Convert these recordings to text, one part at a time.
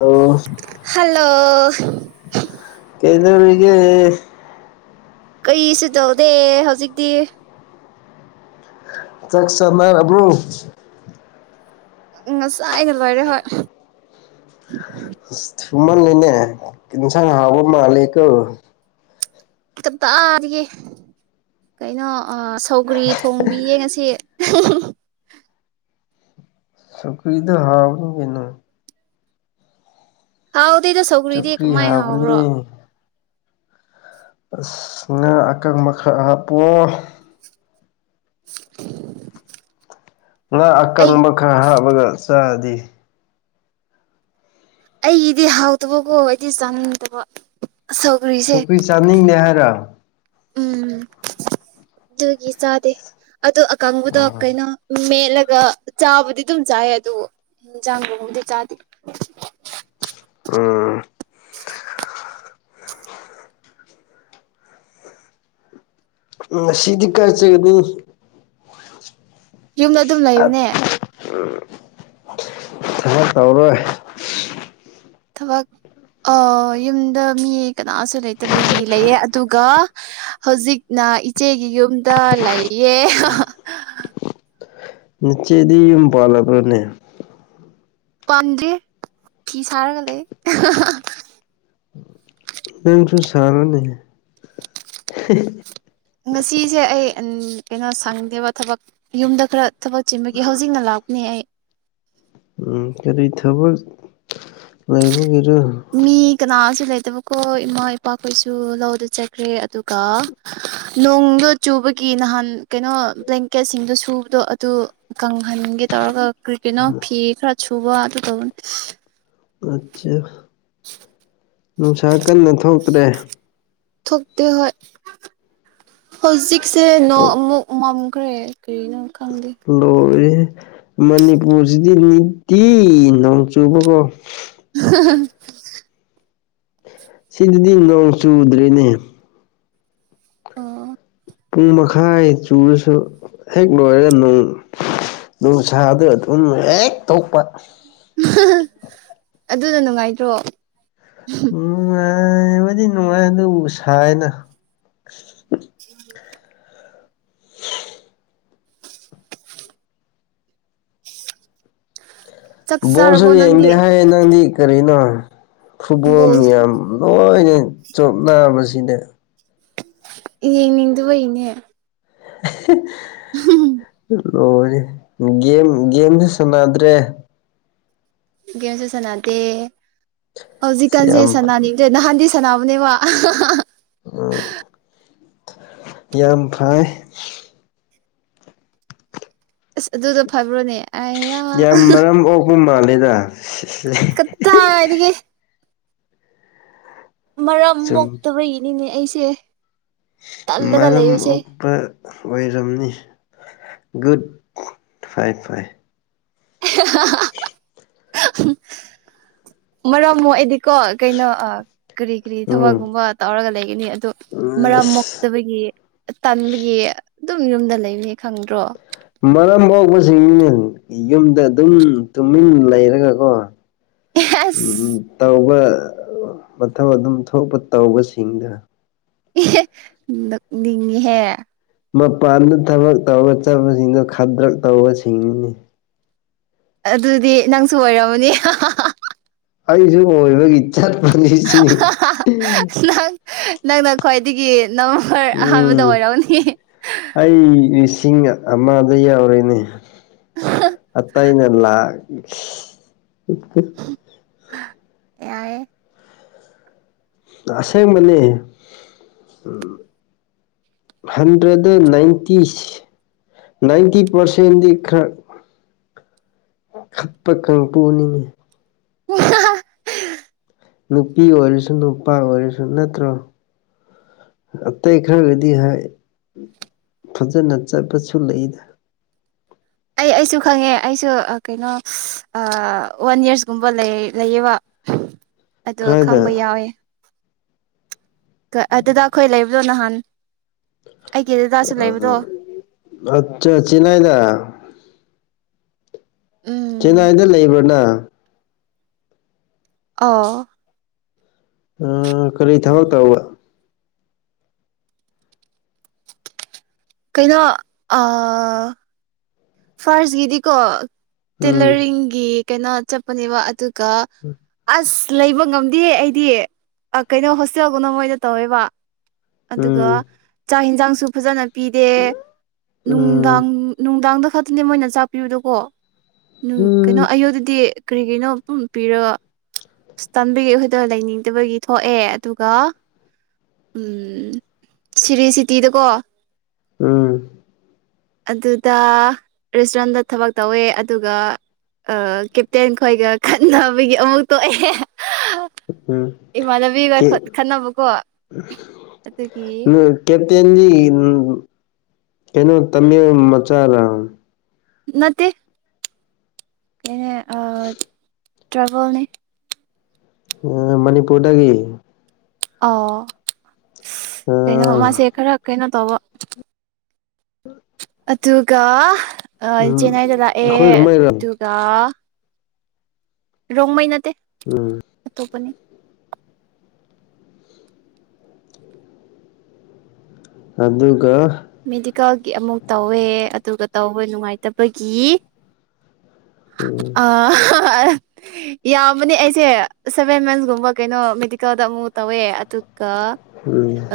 ꯑꯣ ꯍꯜꯂꯣ ꯀꯩꯗꯣꯔꯤꯒꯤ ꯀꯩ ꯁꯨ ꯇꯧꯗꯦ ꯍꯧꯖꯤꯛꯇꯤ ꯆꯥꯛ ꯆꯥꯅ ꯔꯕ꯭ꯔꯨ ꯉꯁꯥꯏ ꯅ ꯂꯣꯏꯔꯦ ꯍꯣꯏ ꯊꯨꯃꯜꯂꯦꯅꯦ ꯑꯦꯟꯁꯥꯡ ꯍꯥꯎꯕ ꯃꯥꯂꯦꯀꯣ ꯀꯗꯥꯏꯗꯒꯤꯀꯩꯅꯣ ꯁꯧꯒ꯭ꯔꯤ ꯊꯣꯡꯕꯤ ꯌꯦꯡꯉꯁꯤ [unintelligible] ꯁꯨꯒꯔꯤꯗ ꯍꯥꯥꯎꯕꯅꯤ ꯀꯩꯅꯣ ꯍꯥꯎꯗꯦꯗ ꯁꯧꯒ꯭ꯔꯤꯗꯤ ꯁꯨꯀ꯭ꯔꯤ ꯀꯃꯥꯏ ꯍꯥꯎꯕꯅꯤ ꯍꯥꯎꯕ꯭ꯔꯣ ꯉꯥ ꯑꯀꯪꯕ ꯈꯥꯔ ꯍꯥꯞꯄꯛ ꯑꯣ [inaudible] ꯉꯥ ꯑꯩ ꯑꯀꯪꯕ ꯈꯔ ꯍꯥꯞꯄꯒ ꯆꯥꯔꯗꯤ ꯑꯩꯒꯤꯗꯤ ꯍꯥꯎꯇꯕꯀꯣ ꯑꯩꯗꯤ ꯆꯥꯅꯤꯡꯗꯕ ꯁꯧꯒ꯭ꯔꯤꯁꯦ ꯁꯧꯒ꯭ꯔꯤ ꯆꯥꯅꯤꯡꯗꯦ ꯍꯥꯏꯔꯣ ꯎꯝ ꯑꯗꯨꯒꯤ ꯆꯗꯦ ꯑꯣ ꯑꯀꯪꯕꯗꯣ ꯎꯝ ꯀꯩꯅꯣ ꯆꯠꯂꯒ ꯆꯥꯕꯨꯗꯤ ꯑꯗꯨꯝ ꯆꯥꯏ ꯑꯗꯨ ꯌꯦꯟꯖꯥꯡꯒꯕꯨꯗꯤ ꯆꯥꯗꯦ ꯎ ꯎꯝ ꯁꯤꯗꯤ ꯀꯥꯏꯆꯒꯅꯤ ꯌꯨꯝꯗ ꯑꯗꯨꯝ ꯂꯩꯕꯅꯦ ꯊ ꯇꯧꯔꯣꯏ ꯊꯕꯛ ꯑ ꯌꯨꯝꯗ ꯃꯤ ꯀꯅꯥꯁꯨ ꯂꯩꯇꯕꯒꯤ ꯂꯩꯌꯦ ꯑꯗꯨꯒ ꯍꯧꯖꯤꯛꯅ ꯏꯆꯦꯒꯤ ꯌꯨꯝꯗ ꯂꯩꯌꯦ ꯍꯥꯍꯥ [inaudible] [unintelligible] ꯅꯆꯦꯗꯤ ꯌꯨꯝ ꯄꯥꯜꯂꯕ꯭ꯔꯥꯅꯦ ꯄꯥꯝꯗ꯭ꯔꯤ ꯐꯤ ꯁꯥꯔꯒ ꯂꯩꯌꯦ ꯑꯍꯥꯍꯥ ꯅꯪꯁꯨ ꯁꯥꯔꯣꯅꯦ ꯍꯦꯍꯦ ꯉꯥꯁꯤꯁꯦ ꯑꯩ ꯎꯝ ꯀꯩꯅꯣ ꯁꯪꯗꯦꯕ ꯊꯕꯛ ꯌꯨꯝꯗ ꯈꯔ ꯊꯕꯛ ꯆꯤꯟꯕꯒꯤ ꯍꯧꯖꯤꯛꯅ ꯂꯥꯛꯄꯅꯦ ꯑꯩ ꯎꯝ ꯀꯔꯤ ꯊꯕꯛ ꯂꯩꯕꯒꯨꯝ ꯃꯤ ꯀꯅꯥꯁꯨ ꯂꯩꯇꯕꯀꯣ ꯏꯃꯥ ꯏꯄꯥꯈꯣꯏꯁꯨ ꯂꯧꯗ ꯆꯠꯈ꯭ꯔꯦ ꯑꯗꯨꯒ ꯅꯣꯡꯗꯣ ꯆꯨꯕ ꯑꯩꯈꯣꯏꯒꯤ ꯅꯍꯥꯟ ꯀꯩꯅꯣ ꯕ꯭ꯂꯦꯡꯀꯦꯠꯁꯤꯡꯗꯣ ꯁꯨꯕꯗꯣ ꯑꯗꯨ ꯀꯪꯍꯟꯒꯦ ꯇꯧꯔꯒ ꯀ꯭ꯔꯤ ꯀꯦꯅꯣ ꯐꯤ ꯈꯔ ꯁꯨꯕ ꯑꯗꯨ ꯇꯧꯌꯦ ꯑꯠꯁꯥ ꯅꯨꯡꯁꯥ ꯀꯟꯅ ꯊꯣꯛꯇ꯭ꯔꯦ ꯊꯣꯛꯇꯦ ꯍꯣꯏ ꯍꯧꯖꯤꯛꯁꯦ ꯅꯣꯡ ꯑꯃꯨꯛ ꯃꯝꯈ꯭ꯔꯦ ꯀ꯭ꯔꯤꯅꯣ ꯈꯪꯗꯦ ꯂꯣꯏꯔꯦꯍꯦ ꯃꯅꯤꯄꯨꯔꯁꯤꯗꯤ ꯅꯤꯇꯤ ꯅꯣꯡ ꯆꯨꯕꯀꯣ ꯑꯍꯥꯍꯥ ꯁꯤꯗꯗꯤ ꯅꯣꯡ ꯆꯨꯗ꯭ꯔꯦꯅꯦ ꯑꯣ ꯄꯨꯡ ꯃꯈꯥꯏ ꯆꯨꯔꯁꯨ ꯍꯦꯛ ꯂꯣꯏꯔꯒ ꯅꯣꯡ ꯅꯨꯡꯁꯥꯗ ꯑꯗꯨꯝ ꯍꯦꯛ ꯇꯣꯛꯄ ꯑꯍꯥꯍꯥꯍꯥ ꯑꯗꯨꯅ ꯅꯨꯡꯉꯥꯏꯇ꯭ꯔꯣ ꯅꯨꯡꯉꯥꯏꯏꯏꯏ ꯕꯗꯤ ꯅꯨꯡꯉꯥꯏ ꯑꯗꯨꯕꯨ ꯁꯥꯏꯌꯦꯅ ꯎꯝ [inaudible] ꯆꯥꯛ ꯕꯣꯜꯁꯨ ꯆꯥꯔꯕꯣ ꯅꯪꯗꯤ ꯌꯦꯡꯗꯦ ꯍꯥꯏꯌꯦ ꯅꯪꯗꯤ ꯀꯔꯤꯅꯣ ꯐꯨꯠꯕꯣꯜ ꯕꯣꯜ ꯃꯌꯥꯝ ꯂꯣꯏꯅ ꯆꯣꯞꯅꯥꯕꯁꯤꯗ ꯌꯦꯡꯅꯤꯡꯗꯕꯩꯅꯦ ꯑꯍꯦ [unintelligible] ꯂꯣꯏꯔꯦ ꯒꯦꯝ ꯒꯦꯝꯁꯨ ꯁꯥꯟꯅꯗ꯭ꯔꯦ ꯒꯦꯝꯁꯨ ꯁꯥꯟꯅꯗꯦ ꯍꯧꯖꯤꯛꯀꯥꯟꯁꯦ ꯌꯥꯝ ꯁꯥꯟꯅꯅꯤꯡꯗꯔꯦ ꯅꯍꯥꯟꯗꯤ ꯁꯥꯟꯅꯕꯅꯦꯕ ꯑꯍꯥꯍꯥꯍꯥ ꯎꯝ ꯌꯥꯝ ꯐꯩꯏ ꯑꯁ ꯑꯗꯨꯗꯣ ꯐꯕ꯭ꯔꯣꯅꯦ ꯑꯥꯏꯌꯥ ꯌꯥꯝ ꯃꯔꯝ ꯑꯣꯛꯄ ꯃꯥꯜꯂꯦꯗ ꯀꯗꯥꯏꯗꯒꯤ ꯃꯔꯝ ꯁꯨꯝ ꯃꯣꯛꯇꯕꯒꯤꯅꯤꯅꯦ ꯑꯩꯁꯦ ꯇꯜꯂꯒ ꯃꯔꯝ ꯂꯩꯕꯁꯦ ꯑꯣꯛꯄ ꯑꯣꯏꯔꯝꯅꯤ ꯒꯨꯠ ꯐꯥꯏ ꯐꯥꯏ ꯑꯦꯍꯥꯍꯥꯍꯥ [unintelligible] ꯍꯤ [inaudible] ꯍꯥꯍꯥ ꯃꯔꯝ ꯃꯣꯛꯑꯦꯗꯤ ꯀꯣ ꯀꯩꯅꯣ ꯀꯔꯤ ꯀꯔꯤ ꯎꯝ ꯊꯕꯛꯒꯨꯝꯕ ꯇꯧꯔꯒ ꯂꯩꯒꯅꯤ ꯑꯗꯨ ꯃꯔꯝ ꯑꯁ ꯃꯣꯛꯇꯕꯒꯤ ꯇꯟꯕꯒꯤ ꯑꯗꯨꯝ ꯌꯨꯝꯗ ꯂꯩꯌꯦ ꯈꯪꯗ꯭ꯔꯣ ꯃꯔꯝ ꯃꯣꯛꯄꯁꯤꯡꯅꯤꯅꯦ ꯌꯨꯝꯗ ꯑꯗꯨꯝ ꯇꯨꯃꯤꯟ ꯂꯩꯔꯒꯀꯣ ꯎꯝꯍꯨꯝ ꯑꯁ ꯇꯧꯕ ꯑ ꯃꯊꯧ ꯑꯗꯨꯝ ꯊꯣꯛꯄ ꯇꯧꯕꯁꯤꯡꯗꯨ ꯏꯍꯤ ꯅꯣꯛꯅꯤꯡꯉꯦꯍꯦ ꯃꯄꯥꯟꯗ ꯊꯕꯛ ꯇꯧꯕ ꯆꯠꯄꯁꯤꯡꯗꯣ ꯈꯥꯗ꯭ꯔꯛ ꯇꯧꯕꯁꯤꯡꯅꯤꯅꯦ ꯑꯗꯨꯗꯤ ꯅꯪꯁꯨ ꯑꯣꯏꯔꯝꯃꯅꯤ ꯍꯥ ꯍꯥ ꯍꯥ ꯑꯩꯁꯨ ꯑꯣꯏꯕꯒꯤ ꯆꯠꯄꯅꯤ ꯁꯤ ꯅꯪ ꯅꯪꯅ ꯈ꯭ꯋꯥꯏꯗꯒꯤ ꯅꯝꯕꯔ ꯑꯍꯥꯟꯕꯗ ꯎꯝ ꯑꯣꯏꯔꯝꯅꯤ ꯏꯁꯤꯡ ꯑꯃꯗ ꯌꯥꯎꯔꯤꯅꯤ ꯑꯇꯩꯅ ꯂꯥꯛ ꯎ [unintelligible] ꯌꯥꯏꯌꯦ ꯑꯁꯦꯡꯕꯅꯤ ꯎꯝ ꯍꯟꯗ꯭ꯔꯦꯠ ꯅꯥꯏꯟꯇꯤꯁ ꯅꯥꯏꯟꯇꯤ ꯄꯔꯁꯦꯟꯗꯤ ꯈꯔ ꯈꯠꯄ ꯀꯥꯡꯄꯨꯅꯤ ꯑꯍꯥ ꯍꯥ ꯅꯨꯄꯤ ꯑꯣꯏꯔꯁꯨ ꯅꯨꯄꯥ ꯑꯣꯏꯔꯁꯨ ꯅꯠꯇ꯭ꯔꯣ ꯑꯇꯩ ꯈꯔꯒꯗꯤ ꯍꯥꯏ ꯐꯖꯅ ꯆꯠꯄꯁꯨ ꯂꯩꯗ ꯑꯩ ꯑꯩꯁꯨ ꯈꯪꯉꯦ ꯑꯩꯁꯨ ꯀꯩꯅꯣ ꯑꯥ ꯋꯥꯟ ꯌꯔꯁꯀꯨꯝꯕ ꯂꯩꯌꯦꯕ [inaudible] ꯑꯗꯣ ꯈꯪꯕ ꯀꯥꯏꯗ ꯌꯥꯎꯋꯦ ꯑꯗꯨꯗ ꯑꯩꯈꯣꯏ ꯂꯩꯕꯗꯣ ꯅꯍꯥꯟ ꯑꯩꯒꯤ ꯗꯗꯥꯁꯨ ꯂꯩꯕꯗꯣ ꯎꯝ ꯑꯆꯥ ꯆꯦꯟꯅꯥꯏꯗ ꯎꯝ ꯆꯦꯟꯅꯥꯏꯗ ꯂꯩꯕ꯭ꯔꯣꯅꯪ ꯑꯣ ꯑ ꯀꯔꯤ ꯊꯕꯛ ꯇꯧꯕ ꯀꯩꯅꯣ ꯑꯥ ꯐꯥꯔꯁꯀꯤꯗꯤꯀꯣ ꯎꯝ ꯇꯦꯂꯔꯤꯡꯒꯤ ꯀꯩꯅꯣ ꯆꯠꯄꯅꯦꯕ ꯑꯗꯨ ꯀ ꯑꯁ ꯂꯩꯕ ꯉꯝꯗꯦ ꯑꯩꯗꯤ ꯀꯩꯅꯣ ꯍꯣꯁꯇꯦꯜꯒꯨꯝꯅ ꯃꯣꯏ ꯇꯧꯋꯦꯕ ꯑꯗꯨꯒ ꯎꯝ ꯆꯥꯛ ꯌꯦꯟꯁꯥꯡꯁꯨ ꯐꯖꯅ ꯄꯤꯗꯦ ꯎꯝ ꯅꯨꯡꯗꯥꯡ ꯅꯨꯡꯗꯥꯡꯗ ꯈꯛꯇꯅꯦ ꯃꯣꯏꯅ ꯆꯥꯛꯄꯤꯕꯗꯨꯀꯣ ꯀꯩꯅꯣ ꯎꯝ ꯑꯌꯨ ꯗꯤ ꯀꯔꯤꯒꯤꯅꯣ ꯄꯤꯔꯒ ꯑꯁ ꯇꯟꯕꯤꯒꯤ ꯍꯣꯏꯇꯦꯜ ꯂꯩꯅꯤꯡꯗꯕꯒꯤ ꯊꯣꯛꯑꯦ ꯑꯗꯨꯒ ꯎꯝ ꯁꯤꯔꯤꯁꯤꯇꯤꯗꯀꯣ ꯎꯝ ꯑꯗꯨꯗ ꯔꯦꯁꯇꯨꯔꯦꯟꯗ ꯊꯕꯛ ꯇꯧꯋꯦ ꯑꯗꯨꯒ ꯀꯦꯞꯇꯦꯟ ꯈꯣꯏꯒ ꯈꯠꯅꯕꯒꯤ ꯑꯃꯨꯛ ꯇꯣꯛꯑꯦ ꯎꯝ ꯏꯃꯥꯟꯅꯕꯤꯒ ꯈꯠꯅꯕꯀꯣ ꯑꯗꯨꯒꯤ ꯀꯞꯇꯦꯟꯒꯤ ꯀꯩꯅꯣ ꯇꯃꯦ ꯃꯆꯥꯥ ꯅꯠꯇꯦ ꯀꯅꯦ ꯑ ꯇ꯭ꯔꯥꯕꯦꯜꯅꯤ ꯑ ꯃꯅꯤꯄꯨꯔꯗꯒꯤ ꯑꯣ ꯀꯩꯅꯣ ꯎꯝ ꯃꯥꯁꯦ ꯈꯔ ꯀꯩꯅꯣ ꯇꯧꯕ ꯑꯗꯨꯒ ꯑ ꯆꯦꯟꯅꯥꯏꯗ ꯂꯥꯛꯑꯦ ꯑꯩꯈꯣꯏꯔꯣꯝꯃꯩꯔꯣ ꯑꯗꯨꯒ ꯔꯣꯡꯃꯩ ꯅꯠꯇꯦ ꯎꯝ [inaudible] ꯑꯗꯨꯒ ꯃꯦꯗꯤꯀꯦꯜꯒꯤ ꯑꯃꯨꯛ ꯇꯧꯋꯦ ꯑꯗꯨꯒ ꯇꯧꯋꯦ ꯅꯨꯡꯉꯥꯏꯇꯕꯒꯤ ꯎꯝ ꯑꯥ ꯍꯥꯍꯥ ꯌꯥꯕꯅꯦ ꯑꯩꯁꯦ ꯁꯚꯦꯟ ꯃꯟꯁꯀꯨꯝꯕ ꯀꯩꯅꯣ ꯃꯦꯗꯤꯀꯦꯜꯗ ꯑꯃꯨꯛ ꯇꯧꯋꯦ ꯑꯗꯨ ꯀ ꯎꯝ ꯑ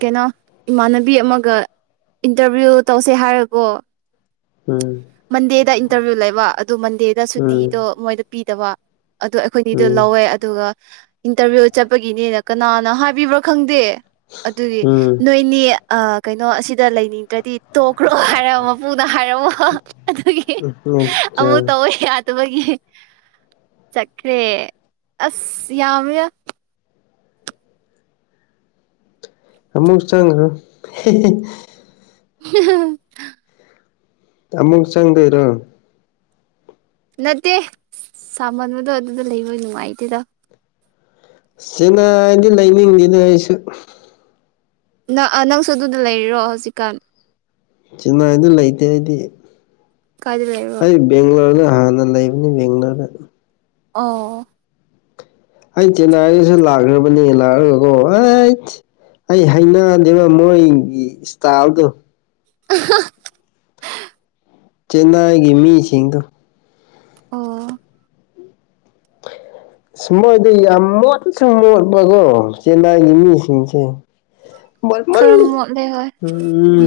ꯀꯩꯅꯣ ꯏꯃꯥꯟꯅꯕꯤ ꯑꯃꯒ ꯏꯟꯇ꯭ꯔꯚꯤꯌꯨ ꯇꯧꯁꯦ ꯍꯥꯏꯔꯀꯣ ꯃꯟꯗꯦꯗ ꯏꯟꯇꯔꯚꯤꯌꯨ ꯂꯩꯕ ꯑꯗꯨ ꯃꯟꯗꯦꯗ ꯎꯝ ꯁꯨꯇꯤꯗꯣ ꯃꯣꯏꯗ ꯄꯤꯗꯕ ꯑꯗꯨꯗ ꯑꯩꯈꯣꯏꯅꯤꯗꯣ ꯎꯝ ꯂꯧꯋꯦ ꯑꯗꯨꯒ ꯏꯟꯇꯔꯚꯤꯌꯨ ꯆꯠꯄꯒꯤꯅꯦꯅ ꯀꯅꯥꯅ ꯍꯥꯏꯕꯤꯕ꯭ꯔꯥ ꯈꯪꯗꯦ ꯑꯗꯨꯒꯤ ꯎꯝ ꯅꯣꯏꯅꯦ ꯀꯩꯅꯣ ꯑꯁꯤꯗ ꯂꯩꯅꯤꯡꯗ꯭ꯔꯗꯤ ꯇꯣꯛꯈ꯭ꯔꯣ ꯍꯥꯏꯔ ꯃꯄꯨꯅ ꯍꯥꯏꯔꯝꯃꯣ ꯑꯍꯥꯍꯥ ꯑꯗꯨꯒꯤ ꯎꯝ ꯑꯃꯨꯛ ꯑꯆꯥ ꯇꯧꯕ ꯌꯥ ꯇꯕꯒꯤ ꯆꯠꯈ꯭ꯔꯦ ꯑꯁ ꯌꯥꯝꯃꯦꯌꯥ ꯑꯃꯨꯛ ꯆꯪꯈ꯭ꯔꯣ ꯍꯤꯍꯤ ꯍꯤꯍꯥꯍꯥ [unintelligible] ꯑꯃꯨꯛ ꯆꯪꯗꯣꯏꯔꯣ ꯅꯠꯇꯦ ꯁꯥꯃꯟꯕꯗꯣ ꯑꯗꯨꯗ ꯂꯩꯕ ꯅꯨꯡꯉꯥꯏꯇꯦꯗ ꯆꯦꯅꯥꯏꯗꯤ ꯂꯩꯅꯤꯡꯗꯦꯅꯦ ꯑꯩꯁꯨ ꯅꯪ ꯑ ꯅꯪꯁꯨ ꯑꯗꯨꯗ ꯂꯩꯔꯤꯔꯣ ꯍꯧꯖꯤꯛꯀꯥꯟ ꯆꯦꯟꯅꯥꯏꯗ ꯂꯩꯇꯦ ꯑꯩꯗꯤ ꯀꯥꯏꯗ ꯂꯩꯕ꯭ꯔꯣ ꯑꯩ ꯕꯦꯡꯒ꯭ꯂꯣꯔꯗ ꯍꯥꯟꯅ ꯂꯩꯕꯅꯤ ꯕꯦꯡꯒ꯭ꯂꯣꯔꯗ ꯑꯣ ꯑꯩ ꯆꯦꯟꯅꯥꯏꯗꯁꯨ ꯂꯥꯛꯔꯕꯅꯦ ꯂꯥꯛꯔꯒ ꯀꯣ ꯍꯦꯠ ꯑꯩ ꯍꯩꯅꯗꯦꯕ ꯃꯣꯏꯒꯤ ꯏꯁꯇꯥꯏꯜꯗꯣ ꯑꯍꯥꯍꯥ ꯆꯦꯟꯅꯥꯏꯒꯤ ꯃꯤꯁꯤꯡꯗꯣ ꯑꯣ ꯑꯁ ꯃꯣꯏꯗꯤ ꯌꯥꯝ ꯃꯣꯠꯁꯨ ꯃꯣꯠꯄꯀꯣ ꯆꯦꯟꯅꯥꯏꯒꯤ ꯃꯤꯁꯤꯡꯁꯦ ꯈꯔ ꯃꯣꯠꯃꯜꯂꯤ ꯃꯣꯠꯂꯦ ꯍꯣꯏ ꯎꯝ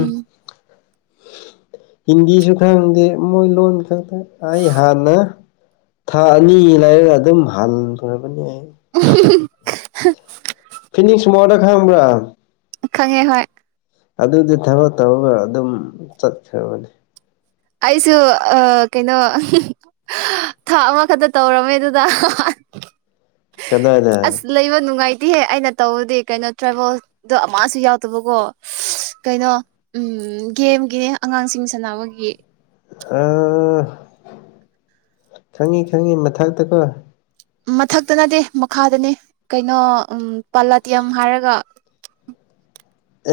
ꯍꯤꯟꯗꯤꯁꯨ ꯈꯪꯗꯦ ꯃꯣꯏ ꯂꯣꯟ ꯈꯛꯇ ꯑꯩ ꯍꯥꯟꯅ ꯊꯥ ꯑꯅꯤ ꯂꯩꯔꯒ ꯑꯗꯨꯝ ꯍꯟꯈ꯭ꯔꯥꯕꯅꯦ ꯑꯩ ꯍꯥ [unintelligible] [unintelligible] ꯈꯪꯕ꯭ꯔꯥ ꯈꯪꯉꯦ ꯍꯣꯏ ꯑꯗꯨꯗꯤ ꯊꯕꯛ ꯇꯧꯔꯒ ꯑꯗꯨꯝ ꯆꯠꯈ꯭ꯔꯥꯕꯅꯦ ꯑꯩꯁꯨ ꯑ ꯀꯩꯅꯣ ꯑꯍꯥꯍꯥ ꯑꯍꯥ ꯊꯥ ꯑꯃꯈꯛꯇ ꯇꯧꯔꯝꯃꯦ ꯑꯗꯨꯗ ꯍꯥꯍꯥꯍꯥ ꯀꯗꯥꯏꯗ ꯑꯁ ꯂꯩꯕ ꯅꯨꯡꯉꯥꯏ ꯇꯤꯍꯦ ꯑꯩꯅ ꯇꯧꯕꯗꯤ ꯀꯩꯅꯣ ꯇ꯭ꯔꯥꯏꯕꯦꯜꯗꯣ ꯑꯃꯁꯨ ꯌꯥꯎꯗꯕꯀꯣ ꯀꯩꯅꯣ ꯎꯝ ꯎꯝ ꯒꯦꯝꯒꯤꯅꯦ ꯑꯉꯥꯡꯁꯤꯡ ꯁꯥꯟꯅꯕꯒꯤ ꯑꯥ ꯈꯪꯉꯤ ꯈꯪꯉꯤ ꯃꯊꯛꯇꯀꯣ ꯃꯊꯛꯇ ꯅꯠꯇꯦ ꯃꯈꯥꯗꯅꯦ ꯀꯩꯅꯣ ꯄꯂꯥꯇꯤꯌꯝ ꯍꯥꯏꯔꯒ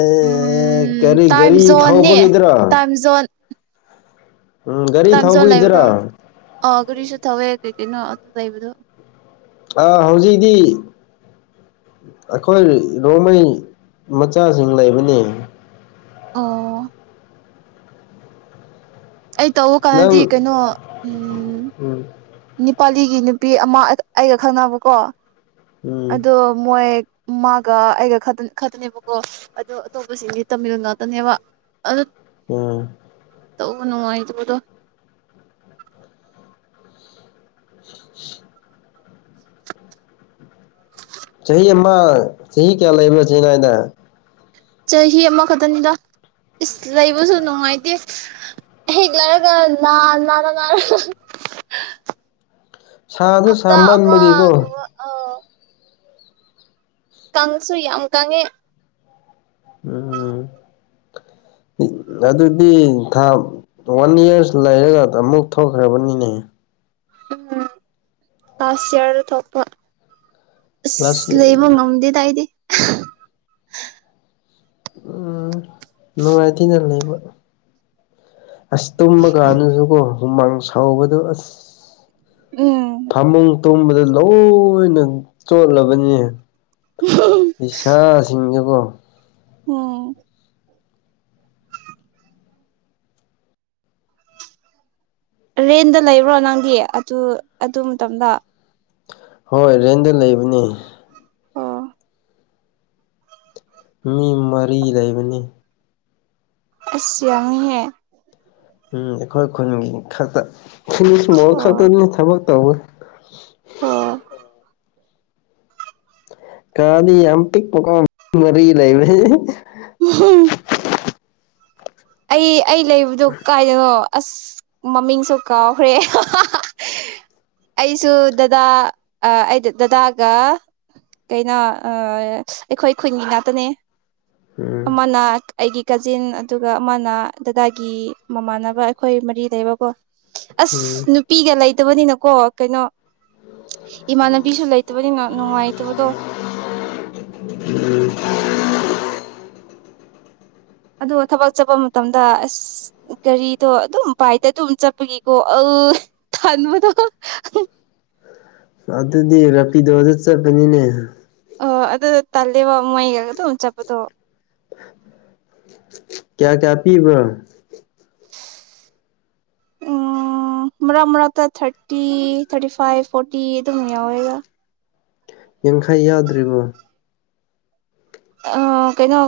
ꯑꯦ ꯎꯝ ꯀꯔꯤ ꯇꯥꯏꯝ ꯒꯥꯔꯤ ꯖꯣꯟꯅꯦ ꯊꯧꯕꯒꯤꯗꯨꯔꯣ ꯇꯥꯏꯝ ꯖꯣꯟ ꯎꯝ ꯒꯥꯔꯤ ꯇꯥꯏꯝ ꯖꯣꯟ ꯂꯩꯕꯗꯣ ꯊꯧꯕꯩꯗꯨꯔꯣ ꯑ ꯒꯥꯔꯤꯁꯨ ꯊꯋꯦ ꯀꯩ ꯀꯩꯅꯣ ꯑꯗꯨ ꯂꯩꯕꯗꯨ ꯑꯥ ꯍꯧꯖꯤꯛꯗꯤ ꯑꯩꯈꯣꯏ ꯔꯣꯡꯃꯩ ꯃꯆꯥꯁꯤꯡ ꯂꯩꯕꯅꯦ ꯑꯣ ꯑꯩ ꯇꯧꯕ ꯅꯪ ꯀꯥꯟꯗꯗꯤ ꯀꯩꯅꯣ ꯎꯝ ꯎꯝ ꯅꯤꯄꯥꯂꯤꯒꯤ ꯅꯨꯄꯤ ꯑꯃ ꯑꯩꯒ ꯈꯪꯅꯕꯀꯣ ꯎꯝ ꯑꯗꯣ ꯃꯣꯏ ꯃꯥꯒ ꯑꯩꯒ ꯈꯛꯇꯅꯦꯕꯀꯣ ꯑꯗꯣ ꯑꯇꯣꯞꯄꯁꯤꯡꯗꯤ ꯇꯥꯃꯤꯜ ꯉꯥꯛꯇꯅꯦꯕ ꯑꯗꯣ ꯎꯝ ꯇꯧꯕ ꯅꯨꯡꯉꯥꯏꯇꯕꯗꯣ [unintelligible] [inaudible] ꯆꯍꯤ ꯑꯃ ꯆꯍꯤ ꯀꯌꯥ ꯂꯩꯕꯅꯣ ꯆꯦꯟꯅꯥꯏꯗ ꯆꯍꯤ ꯑꯃꯈꯛꯇꯅꯤꯗ ꯏꯁ ꯂꯩꯕꯁꯨ ꯅꯨꯡꯉꯥꯏꯇꯦ ꯍꯦꯒꯂꯩꯔꯒ ꯅꯥꯅꯥꯅꯥ ꯅꯥꯔꯒ ꯑꯍꯥꯍꯥꯍꯥ ꯁꯥꯁꯨ ꯍꯞꯇꯥ ꯁꯥꯃꯟꯕꯒꯤꯀꯣ ꯑꯃꯒꯨꯝꯕ ꯀꯪꯁꯨꯨ ꯌꯥꯝ ꯀꯪꯉꯦ ꯎꯝ ꯑꯗꯨꯗꯤ ꯊꯥ ꯋꯥꯟ ꯌꯤꯔꯁ ꯂꯩꯔꯒ ꯑꯃꯨꯛ ꯊꯣꯛꯗ꯭ꯔꯕꯅꯤꯅꯦ ꯎꯝ [unintelligible] ꯌꯤꯔꯗ ꯊꯣꯛꯄ ꯑꯁ ꯂꯥꯁ ꯂꯩꯕ ꯉꯝꯗꯦ ꯑꯩꯗꯤ ꯎꯝ ꯅꯨꯡꯉꯥꯏꯇꯦꯅ ꯂꯩꯕ ꯑꯁ ꯇꯨꯝꯕ ꯀꯥꯟꯗꯁꯨꯀꯣ ꯍꯨꯃꯥꯡ ꯁꯧꯎꯕꯗꯨ ꯑꯁ ꯎꯝ ꯐꯃꯨꯡ ꯇꯨꯝꯕꯗ ꯂꯣꯏꯅ ꯆꯣꯠꯂꯕꯅꯤ ꯏꯁꯥꯖꯤꯡ [unintelligible] ꯎꯝ ꯔꯦꯟꯗ ꯂꯩꯕ꯭ꯔꯣ ꯅꯪꯗꯤ ꯑꯥꯗꯨ ꯑꯥꯗꯨ ꯃꯇꯝꯗ ꯍꯣꯏ ꯔꯦꯟꯗ ꯂꯩꯕꯅꯤ ꯑꯣ ꯃꯤ ꯃꯔꯤ ꯂꯩꯕꯅꯤ ꯑꯁ ꯌꯥꯝꯃꯤꯍꯦ ꯎꯝ ꯑꯩꯈꯣꯏ ꯈꯨꯟꯒꯤ ꯈꯛꯇ [unintelligible] ꯑꯣ ꯈꯛꯇꯅꯤ ꯊꯕꯛ ꯇꯧꯕ [unintelligible] ꯑꯣ ꯀꯥꯗꯤ ꯌꯥꯝ ꯄꯤꯛꯄꯀꯣ ꯃꯔꯤ ꯂꯩꯕꯅꯦ ꯍꯦꯍꯦ ꯑꯩ ꯑꯩ ꯂꯩꯕꯗꯨ ꯀꯥꯏ [unintelligible] ꯑꯁ ꯃꯃꯤꯡꯁꯨ ꯀꯥꯎꯈ꯭ꯔꯦ ꯍꯥꯍꯥ ꯑꯩꯁꯨ ꯗꯥꯗꯥ ꯑꯥ ꯑꯩ ꯗꯥꯗꯥꯒ ꯀꯩꯅꯣ ꯑꯁ ꯑꯩꯈꯣꯏ ꯈꯨꯟꯒꯤ ꯉꯥꯛꯇꯅꯦ ꯎꯝ ꯑꯥꯃꯅ ꯑꯩꯒꯤ ꯀꯥꯖꯤꯟ ꯑꯥꯗꯨ ꯒ ꯑꯥꯃꯅ ꯗꯥꯗꯥꯒꯤ ꯃꯃꯥꯟꯅꯕ ꯑꯩꯈꯣꯏ ꯃꯔꯤ ꯂꯩꯕꯀꯣ ꯑꯁ ꯎꯝ ꯅꯨꯄꯤꯒ ꯂꯩꯇꯕꯅꯤꯅꯀꯣ ꯀꯩꯅꯣ ꯏꯃꯥꯟꯅꯕꯤꯁꯨ ꯂꯩ ꯇꯕꯅꯤꯅ ꯅꯨꯡꯉꯥꯏꯇꯕꯗꯣ ꯎꯝ ꯑꯥꯗꯣ ꯊꯕꯛ ꯆꯠꯄ ꯃꯇꯝꯗ ꯑꯁ ꯒꯥꯔꯤꯗꯣ ꯑꯥꯗꯨꯝ ꯕꯥꯥꯏꯗ ꯑꯥꯗꯨꯝ ꯆꯠꯄꯒꯤꯀꯣ ꯎ ꯇꯟꯕꯗꯣ ꯑꯥꯗꯨꯗꯤ ꯔꯥꯄꯤꯗꯣ ꯗ ꯆꯠꯄꯅꯤꯅꯦ ꯑꯣ ꯑꯥꯗꯨ ꯇꯜꯂꯦ ꯕꯥ ꯃꯣꯏꯒꯥ ꯑꯥꯗꯨꯝ ꯆꯠꯄꯗꯣ ꯀ꯭ꯌꯥ ꯀ꯭ꯌꯥ ꯄꯤꯕ꯭ꯔꯣ ꯃꯥꯔꯛ ꯃꯥꯔꯛꯇ ꯊꯥꯔꯇꯤ ꯊꯥꯔꯇꯤ ꯐꯥꯏꯚ ꯐꯣꯔꯇꯤ ꯗꯨꯝ ꯌꯥꯎꯋꯦꯗ ꯌꯥꯡꯈꯩ ꯌꯥꯎꯗ꯭ꯔꯤꯕꯣ ꯑꯥ ꯀꯩꯅꯣ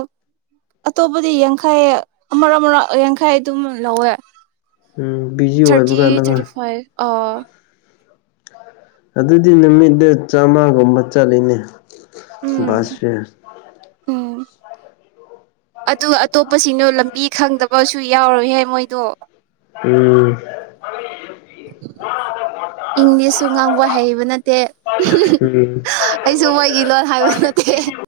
ꯑꯥꯇꯣꯞꯄꯗꯤ ꯌꯥꯡꯈꯩ ꯑꯥꯃꯔꯛ ꯑꯥꯃꯔꯛ ꯌꯥꯡꯈꯩ ꯗꯨꯝ ꯂꯧꯋꯦ ꯎꯝ ꯕꯤꯖꯤ ꯑꯣꯏꯕ ꯊꯥꯔꯇꯤ ꯀꯥꯟꯗꯀꯣ ꯊꯥꯔꯇꯤ ꯐꯥꯏꯚ ꯑꯥ ꯑꯥꯗꯨꯗꯤ ꯅꯨꯃꯤꯠꯗ ꯆꯥꯃꯒꯨꯝꯕ ꯆꯠꯂꯤꯅꯦ ꯎꯝ [unintelligible] ꯎꯝ ꯑꯥꯗꯨ ꯑꯥꯇꯣꯞꯄꯁꯤꯡꯗꯣ ꯂꯝꯕꯤ ꯈꯪꯗꯕꯁꯨ ꯌꯥꯎꯔꯣꯏ ꯍꯦ ꯃꯣꯏꯗꯣ ꯎꯝ [unintelligible] ꯏꯪꯂꯤꯁꯁꯨ ꯉꯥꯡꯕ ꯍꯩꯕ ꯅꯠꯇꯦ ꯎꯝ ꯎꯝ ꯑꯩꯁꯨ ꯃꯣꯏꯒꯤ ꯂꯣꯟ ꯍꯥꯏꯕ ꯅꯠꯇꯦ